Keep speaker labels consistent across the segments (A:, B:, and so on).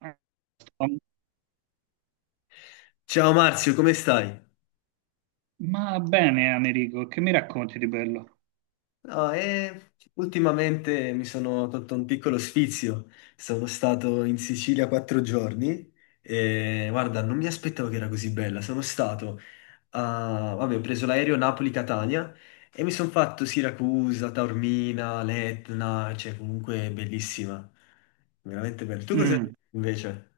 A: Eh,
B: Ciao Marzio, come stai?
A: Ma bene, Americo, che mi racconti di bello?
B: No, ultimamente mi sono tolto un piccolo sfizio. Sono stato in Sicilia quattro giorni e guarda, non mi aspettavo che era così bella. Sono stato a... vabbè, ho preso l'aereo Napoli-Catania e mi sono fatto Siracusa, Taormina, l'Etna, cioè comunque bellissima. Veramente bella. Tu cosa
A: Mm.
B: invece?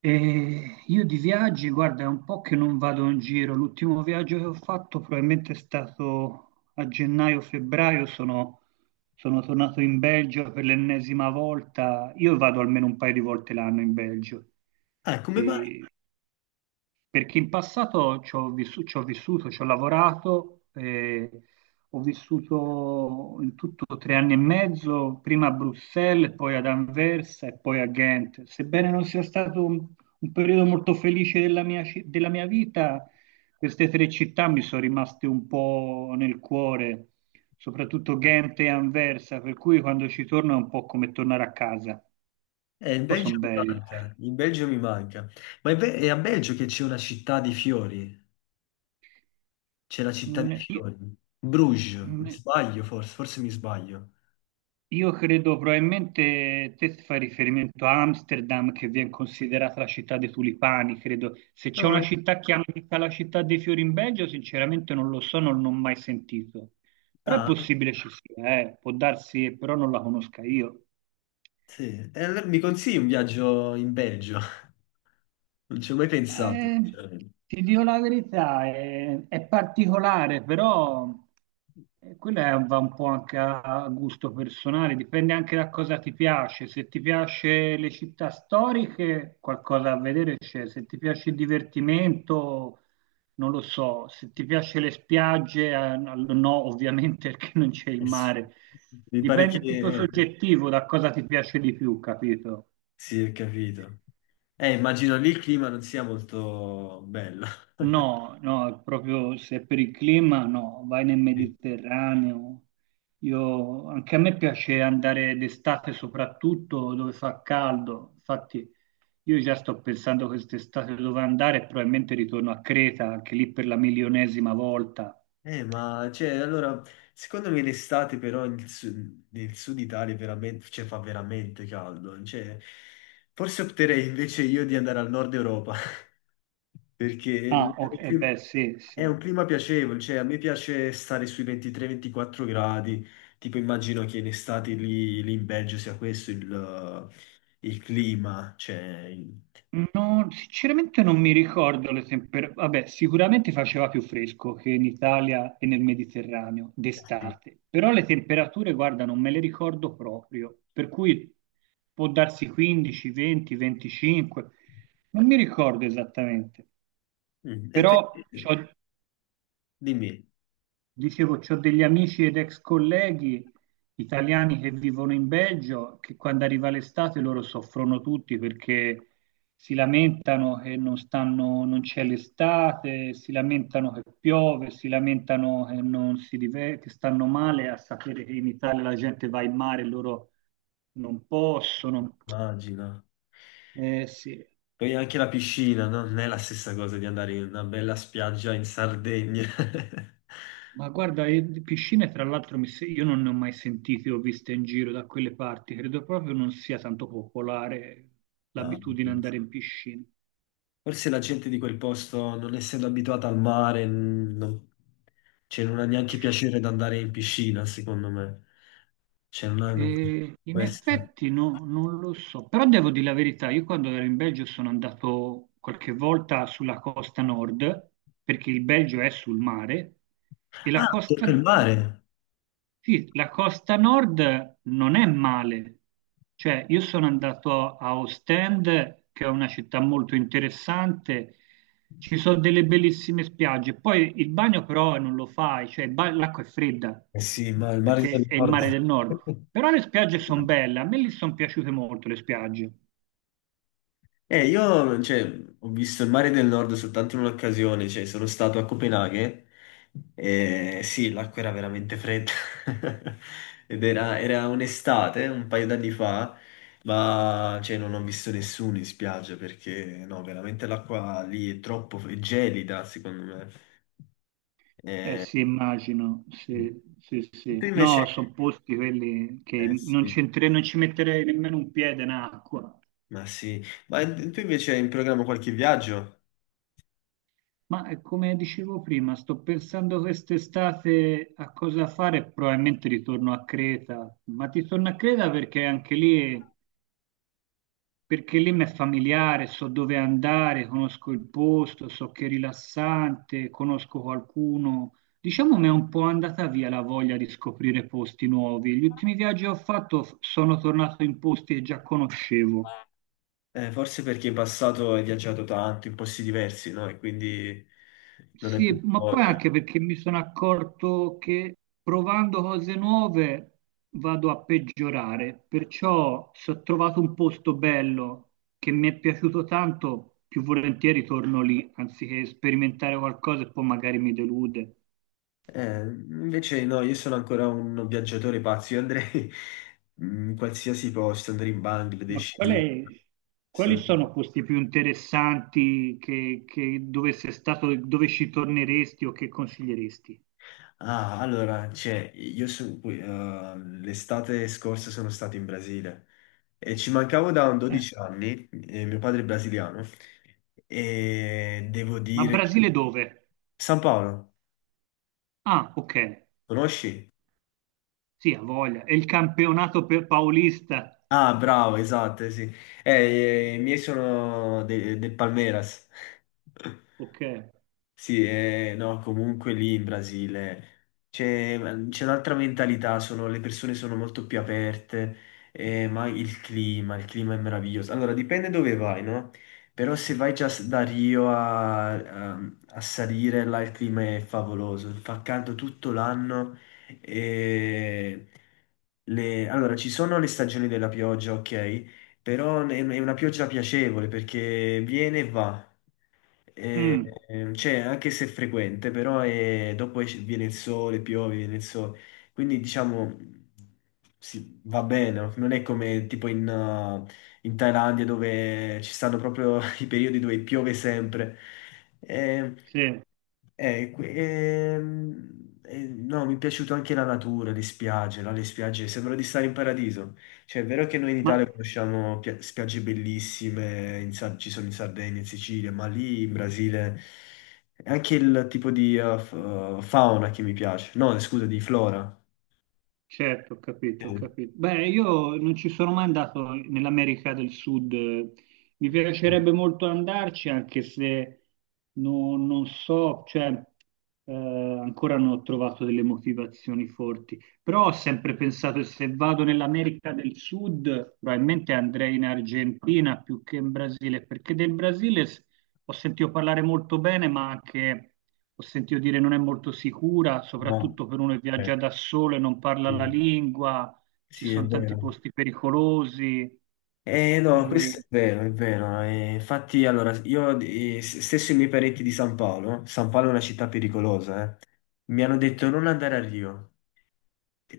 A: E io di viaggi, guarda, è un po' che non vado in giro. L'ultimo viaggio che ho fatto probabilmente è stato a gennaio-febbraio. Sono tornato in Belgio per l'ennesima volta. Io vado almeno un paio di volte l'anno in Belgio.
B: Ah, come mai?
A: E Perché in passato ci ho vissuto, ci ho lavorato, ho vissuto in tutto tre anni e mezzo, prima a Bruxelles, poi ad Anversa e poi a Ghent. Sebbene non sia stato un periodo molto felice della mia vita, queste tre città mi sono rimaste un po' nel cuore, soprattutto Ghent e Anversa, per cui quando ci torno è un po' come tornare a casa.
B: Il
A: Poi sono
B: Belgio mi
A: belli.
B: manca, il Belgio mi manca. Ma è, è a Belgio che c'è una città di fiori. C'è la città dei
A: Mm, io-
B: fiori. Bruges, mi
A: mm,
B: sbaglio forse, forse mi sbaglio.
A: Io credo probabilmente te fai riferimento a Amsterdam che viene considerata la città dei tulipani, credo. Se c'è
B: No,
A: una città che chiamata la città dei fiori in Belgio, sinceramente non lo so, non l'ho mai sentito. Però è
B: ah,
A: possibile ci sia, può darsi, però non la conosca io.
B: sì. E allora mi consigli un viaggio in Belgio? Non ci ho mai
A: Ma,
B: pensato,
A: eh,
B: sinceramente.
A: ti dico la verità, è particolare, però va un po' anche a gusto personale, dipende anche da cosa ti piace. Se ti piace le città storiche, qualcosa a vedere c'è. Se ti piace il divertimento, non lo so. Se ti piace le spiagge, no, no, ovviamente perché non c'è il
B: Eh sì.
A: mare.
B: Mi pare che...
A: Dipende è tutto soggettivo da cosa ti piace di più, capito?
B: sì, ho capito. Immagino lì il clima non sia molto bello.
A: No, no, proprio se per il clima no, vai nel
B: Sì.
A: Mediterraneo. Io, anche a me piace andare d'estate soprattutto dove fa caldo. Infatti io già sto pensando quest'estate dove andare, e probabilmente ritorno a Creta, anche lì per la milionesima volta.
B: Ma cioè, allora, secondo me l'estate però nel sud Italia è veramente, cioè, fa veramente caldo. Cioè, forse opterei invece io di andare al nord Europa, perché
A: Ah,
B: è
A: ok,
B: un
A: eh beh, sì,
B: è
A: sì.
B: un clima piacevole, cioè a me piace stare sui 23-24 gradi, tipo immagino che in estate lì in Belgio sia questo il clima, cioè... il-
A: No, sinceramente non mi ricordo le temperature. Vabbè, sicuramente faceva più fresco che in Italia e nel Mediterraneo
B: sì.
A: d'estate, però le temperature, guarda, non me le ricordo proprio, per cui può darsi 15, 20, 25, non mi ricordo esattamente,
B: Mm. E tu
A: però c'ho-
B: dimmi,
A: dicevo, ho degli amici ed ex colleghi italiani che vivono in Belgio, che quando arriva l'estate loro soffrono tutti perché si lamentano che non stanno, non c'è l'estate, si lamentano che piove, si lamentano che non si diver- che stanno male a sapere che in Italia la gente va in mare e loro non possono.
B: immagina.
A: Sì.
B: Poi anche la piscina, no? Non è la stessa cosa di andare in una bella spiaggia in Sardegna.
A: Ma guarda, di piscine tra l'altro mi se- io non ne ho mai sentite, ho viste in giro da quelle parti, credo proprio non sia tanto popolare
B: No.
A: l'abitudine ad andare in piscina.
B: Forse la gente di quel posto, non essendo abituata al mare, non, cioè, non ha neanche piacere di andare in piscina, secondo me. Cioè, non hanno
A: E in
B: questo.
A: effetti no- non lo so, però devo dire la verità, io quando ero in Belgio sono andato qualche volta sulla costa nord, perché il Belgio è sul mare, e la
B: Ah, tocca il
A: costa...
B: mare.
A: Sì, la costa nord non è male, cioè io sono andato a Ostend, che è una città molto interessante, ci sono delle bellissime spiagge, poi il bagno però non lo fai, cioè l'acqua è fredda,
B: Eh sì, ma il mare
A: perché
B: del
A: è il
B: nord.
A: mare del nord, però le spiagge sono belle, a me lì sono piaciute molto le spiagge.
B: Io, cioè, ho visto il mare del Nord soltanto in un'occasione, cioè, sono stato a Copenaghen e sì, l'acqua era veramente fredda. Ed era, era un'estate, un paio d'anni fa, ma, cioè, non ho visto nessuno in spiaggia perché, no, veramente l'acqua lì è troppo è gelida, secondo me.
A: Eh
B: Eh,
A: sì, immagino, sì, sì,
B: tu
A: sì. No,
B: invece...
A: sono posti quelli
B: Eh
A: che non c'entre- non ci metterei nemmeno un piede in acqua.
B: sì. Ma tu invece hai in programma qualche viaggio?
A: Come dicevo prima, sto pensando quest'estate a cosa fare, probabilmente ritorno a Creta, ma ti torno a Creta perché anche lì, perché lì mi è familiare, so dove andare, conosco il posto, so che è rilassante, conosco qualcuno. Diciamo mi è un po' andata via la voglia di scoprire posti nuovi. Gli ultimi viaggi che ho fatto, sono tornato in posti che già conoscevo.
B: Forse perché in passato hai viaggiato tanto in posti diversi, no? E quindi non è
A: Sì,
B: più
A: ma poi
B: voglia.
A: anche perché mi sono accorto che provando cose nuove vado a peggiorare, perciò se ho trovato un posto bello che mi è piaciuto tanto, più volentieri torno lì, anziché sperimentare qualcosa e poi magari mi delude.
B: Invece no, io sono ancora un viaggiatore pazzo, io andrei in qualsiasi posto, andrei in
A: Ma
B: Bangladesh,
A: qual
B: lì.
A: è- quali
B: Sono-
A: sono posti più interessanti che dove sei stato, dove ci torneresti o che consiglieresti?
B: Ah, allora, cioè, qui, l'estate scorsa sono stato in Brasile e ci mancavo da un
A: Eh,
B: 12 anni, e mio padre è brasiliano, e devo
A: Ma
B: dire che...
A: Brasile dove?
B: San Paolo,
A: Ah, ok.
B: conosci?
A: Sì, ha voglia. È il campionato per paulista.
B: Ah, bravo, esatto, eh sì. Eh, i miei sono del Palmeiras.
A: Ok.
B: Sì, no, comunque lì in Brasile c'è c'è un'altra mentalità, sono- le persone sono molto più aperte, ma il clima è meraviglioso. Allora, dipende dove vai, no? Però se vai già da Rio a, a salire, là il clima è favoloso, fa caldo tutto l'anno. E allora, ci sono le stagioni della pioggia, ok? Però è una pioggia piacevole perché viene e va. E,
A: Mm,
B: cioè, anche se è frequente, però dopo viene il sole, piove, viene il sole. Quindi diciamo, sì, va bene, no? Non è come tipo in, in Thailandia dove ci stanno proprio i periodi dove piove sempre. Ehm,
A: sì.
B: no, mi è piaciuta anche la natura, le spiagge, là, le spiagge, sembra di stare in paradiso. Cioè, è vero che noi in Italia
A: Ma
B: conosciamo spiagge bellissime, in ci sono in Sardegna, in Sicilia, ma lì in Brasile è anche il tipo di fauna che mi piace. No, scusa, di flora.
A: certo, ho
B: Sì.
A: capito, ho capito. Beh, io non ci sono mai andato nell'America del Sud. Mi piacerebbe molto andarci, anche se non so, cioè, ancora non ho trovato delle motivazioni forti. Però ho sempre pensato che se vado nell'America del Sud, probabilmente andrei in Argentina più che in Brasile, perché del Brasile s- ho sentito parlare molto bene, ma anche ho sentito dire non è molto sicura,
B: No,
A: soprattutto per uno che
B: eh,
A: viaggia da solo e non parla la
B: sì,
A: lingua, ci
B: Sì, è
A: sono tanti
B: vero.
A: posti pericolosi.
B: Eh no,
A: Eh,
B: questo è vero, è vero. Infatti, allora, io stesso i miei parenti di San Paolo, San Paolo è una città pericolosa, mi hanno detto non andare a Rio.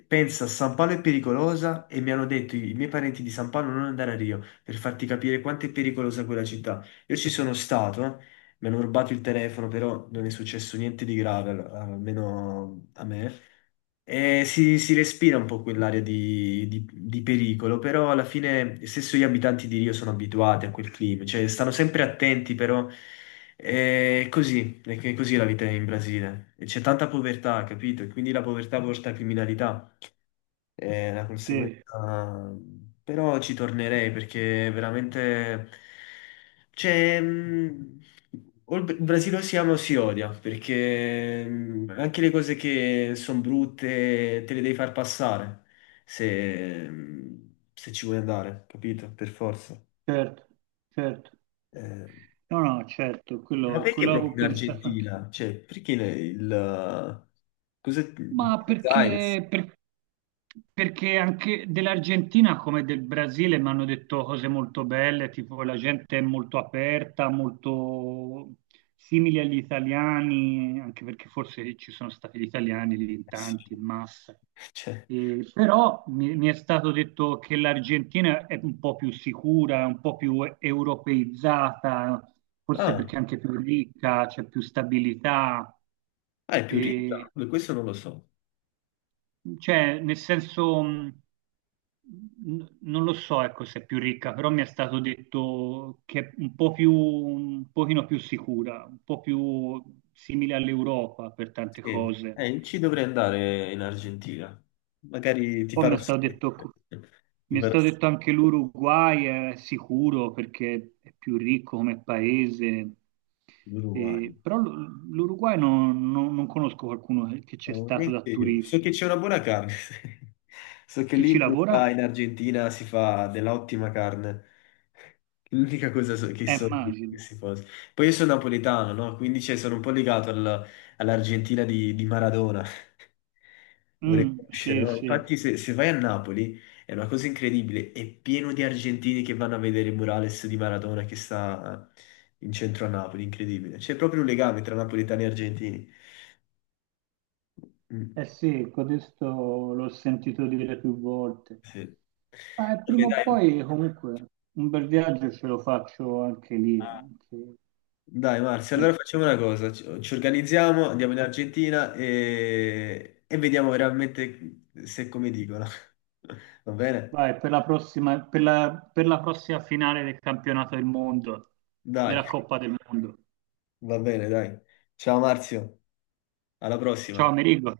B: Pensa, San Paolo è pericolosa e mi hanno detto i miei parenti di San Paolo non andare a Rio per farti capire quanto è pericolosa quella città. Io ci sono stato, mi hanno rubato il telefono, però non è successo niente di grave, almeno a me. E si respira un po' quell'area di, di pericolo, però alla fine stesso gli abitanti di Rio sono abituati a quel clima, cioè stanno sempre attenti, però è così, è così la vita in Brasile. E c'è tanta povertà, capito? E quindi la povertà porta a criminalità è la
A: sì,
B: conseguenza. Però ci tornerei perché veramente c'è o il Brasile o si ama o si odia, perché anche le cose che sono brutte te le devi far passare se, se ci vuoi andare, capito? Per forza.
A: certo, certo.
B: Eh,
A: No, no, certo,
B: ma
A: quello,
B: perché
A: quello
B: proprio
A: avevo
B: in
A: pensato anche.
B: Argentina? Cioè, perché il cos'è?
A: Ma
B: Buenos Aires?
A: perché, per- perché anche dell'Argentina come del Brasile mi hanno detto cose molto belle, tipo la gente è molto aperta, molto simile agli italiani, anche perché forse ci sono stati gli italiani lì in
B: Eh sì.
A: tanti, in massa.
B: Cioè,
A: Però mi è stato detto che l'Argentina è un po' più sicura, è un po' più europeizzata, forse
B: ah.
A: perché è anche più ricca, c'è più stabilità.
B: Ah, è più ricca? Beh, questo non lo so.
A: Cioè, nel senso, non lo so, ecco, se è più ricca, però mi è stato detto che è un po' più, un pochino più sicura, un po' più simile all'Europa per tante
B: Sì.
A: cose.
B: Ci dovrei andare in Argentina. Magari ti
A: Poi
B: farò
A: mi è stato
B: sapere.
A: detto, co-
B: Ti
A: mi è
B: farò
A: stato
B: sapere
A: detto anche l'Uruguay è sicuro perché è più ricco come paese. E-
B: l'Uruguay.
A: però l- l'Uruguay non conosco qualcuno che c'è stato da
B: Veramente io. So che
A: turista.
B: c'è una buona carne. So che
A: Chi
B: lì in
A: ci lavora?
B: Uruguay, in Argentina si fa dell'ottima carne. L'unica cosa che so di
A: Immagino.
B: queste cose. Poi io sono napoletano, no? Quindi cioè, sono un po' legato all'Argentina di Maradona. Vorrei
A: Mm,
B: conoscere,
A: sì,
B: no?
A: sì.
B: Infatti, se, se vai a Napoli è una cosa incredibile. È pieno di argentini che vanno a vedere il murales di Maradona che sta in centro a Napoli. Incredibile. C'è proprio un legame tra napoletani e argentini. Mm.
A: Eh sì, codesto l'ho sentito dire più volte.
B: Sì. Ok,
A: Prima o
B: dai.
A: poi, comunque, un bel viaggio ce lo faccio anche lì,
B: Dai Marzia, allora
A: anche
B: facciamo una
A: lì.
B: cosa, ci, ci organizziamo, andiamo in Argentina e vediamo veramente se è come dicono. Va bene?
A: Vai, per la prossima, per la prossima finale del campionato del mondo,
B: Dai,
A: della Coppa del Mondo.
B: va bene, dai. Ciao Marzio, alla
A: Ciao,
B: prossima.
A: Amerigo.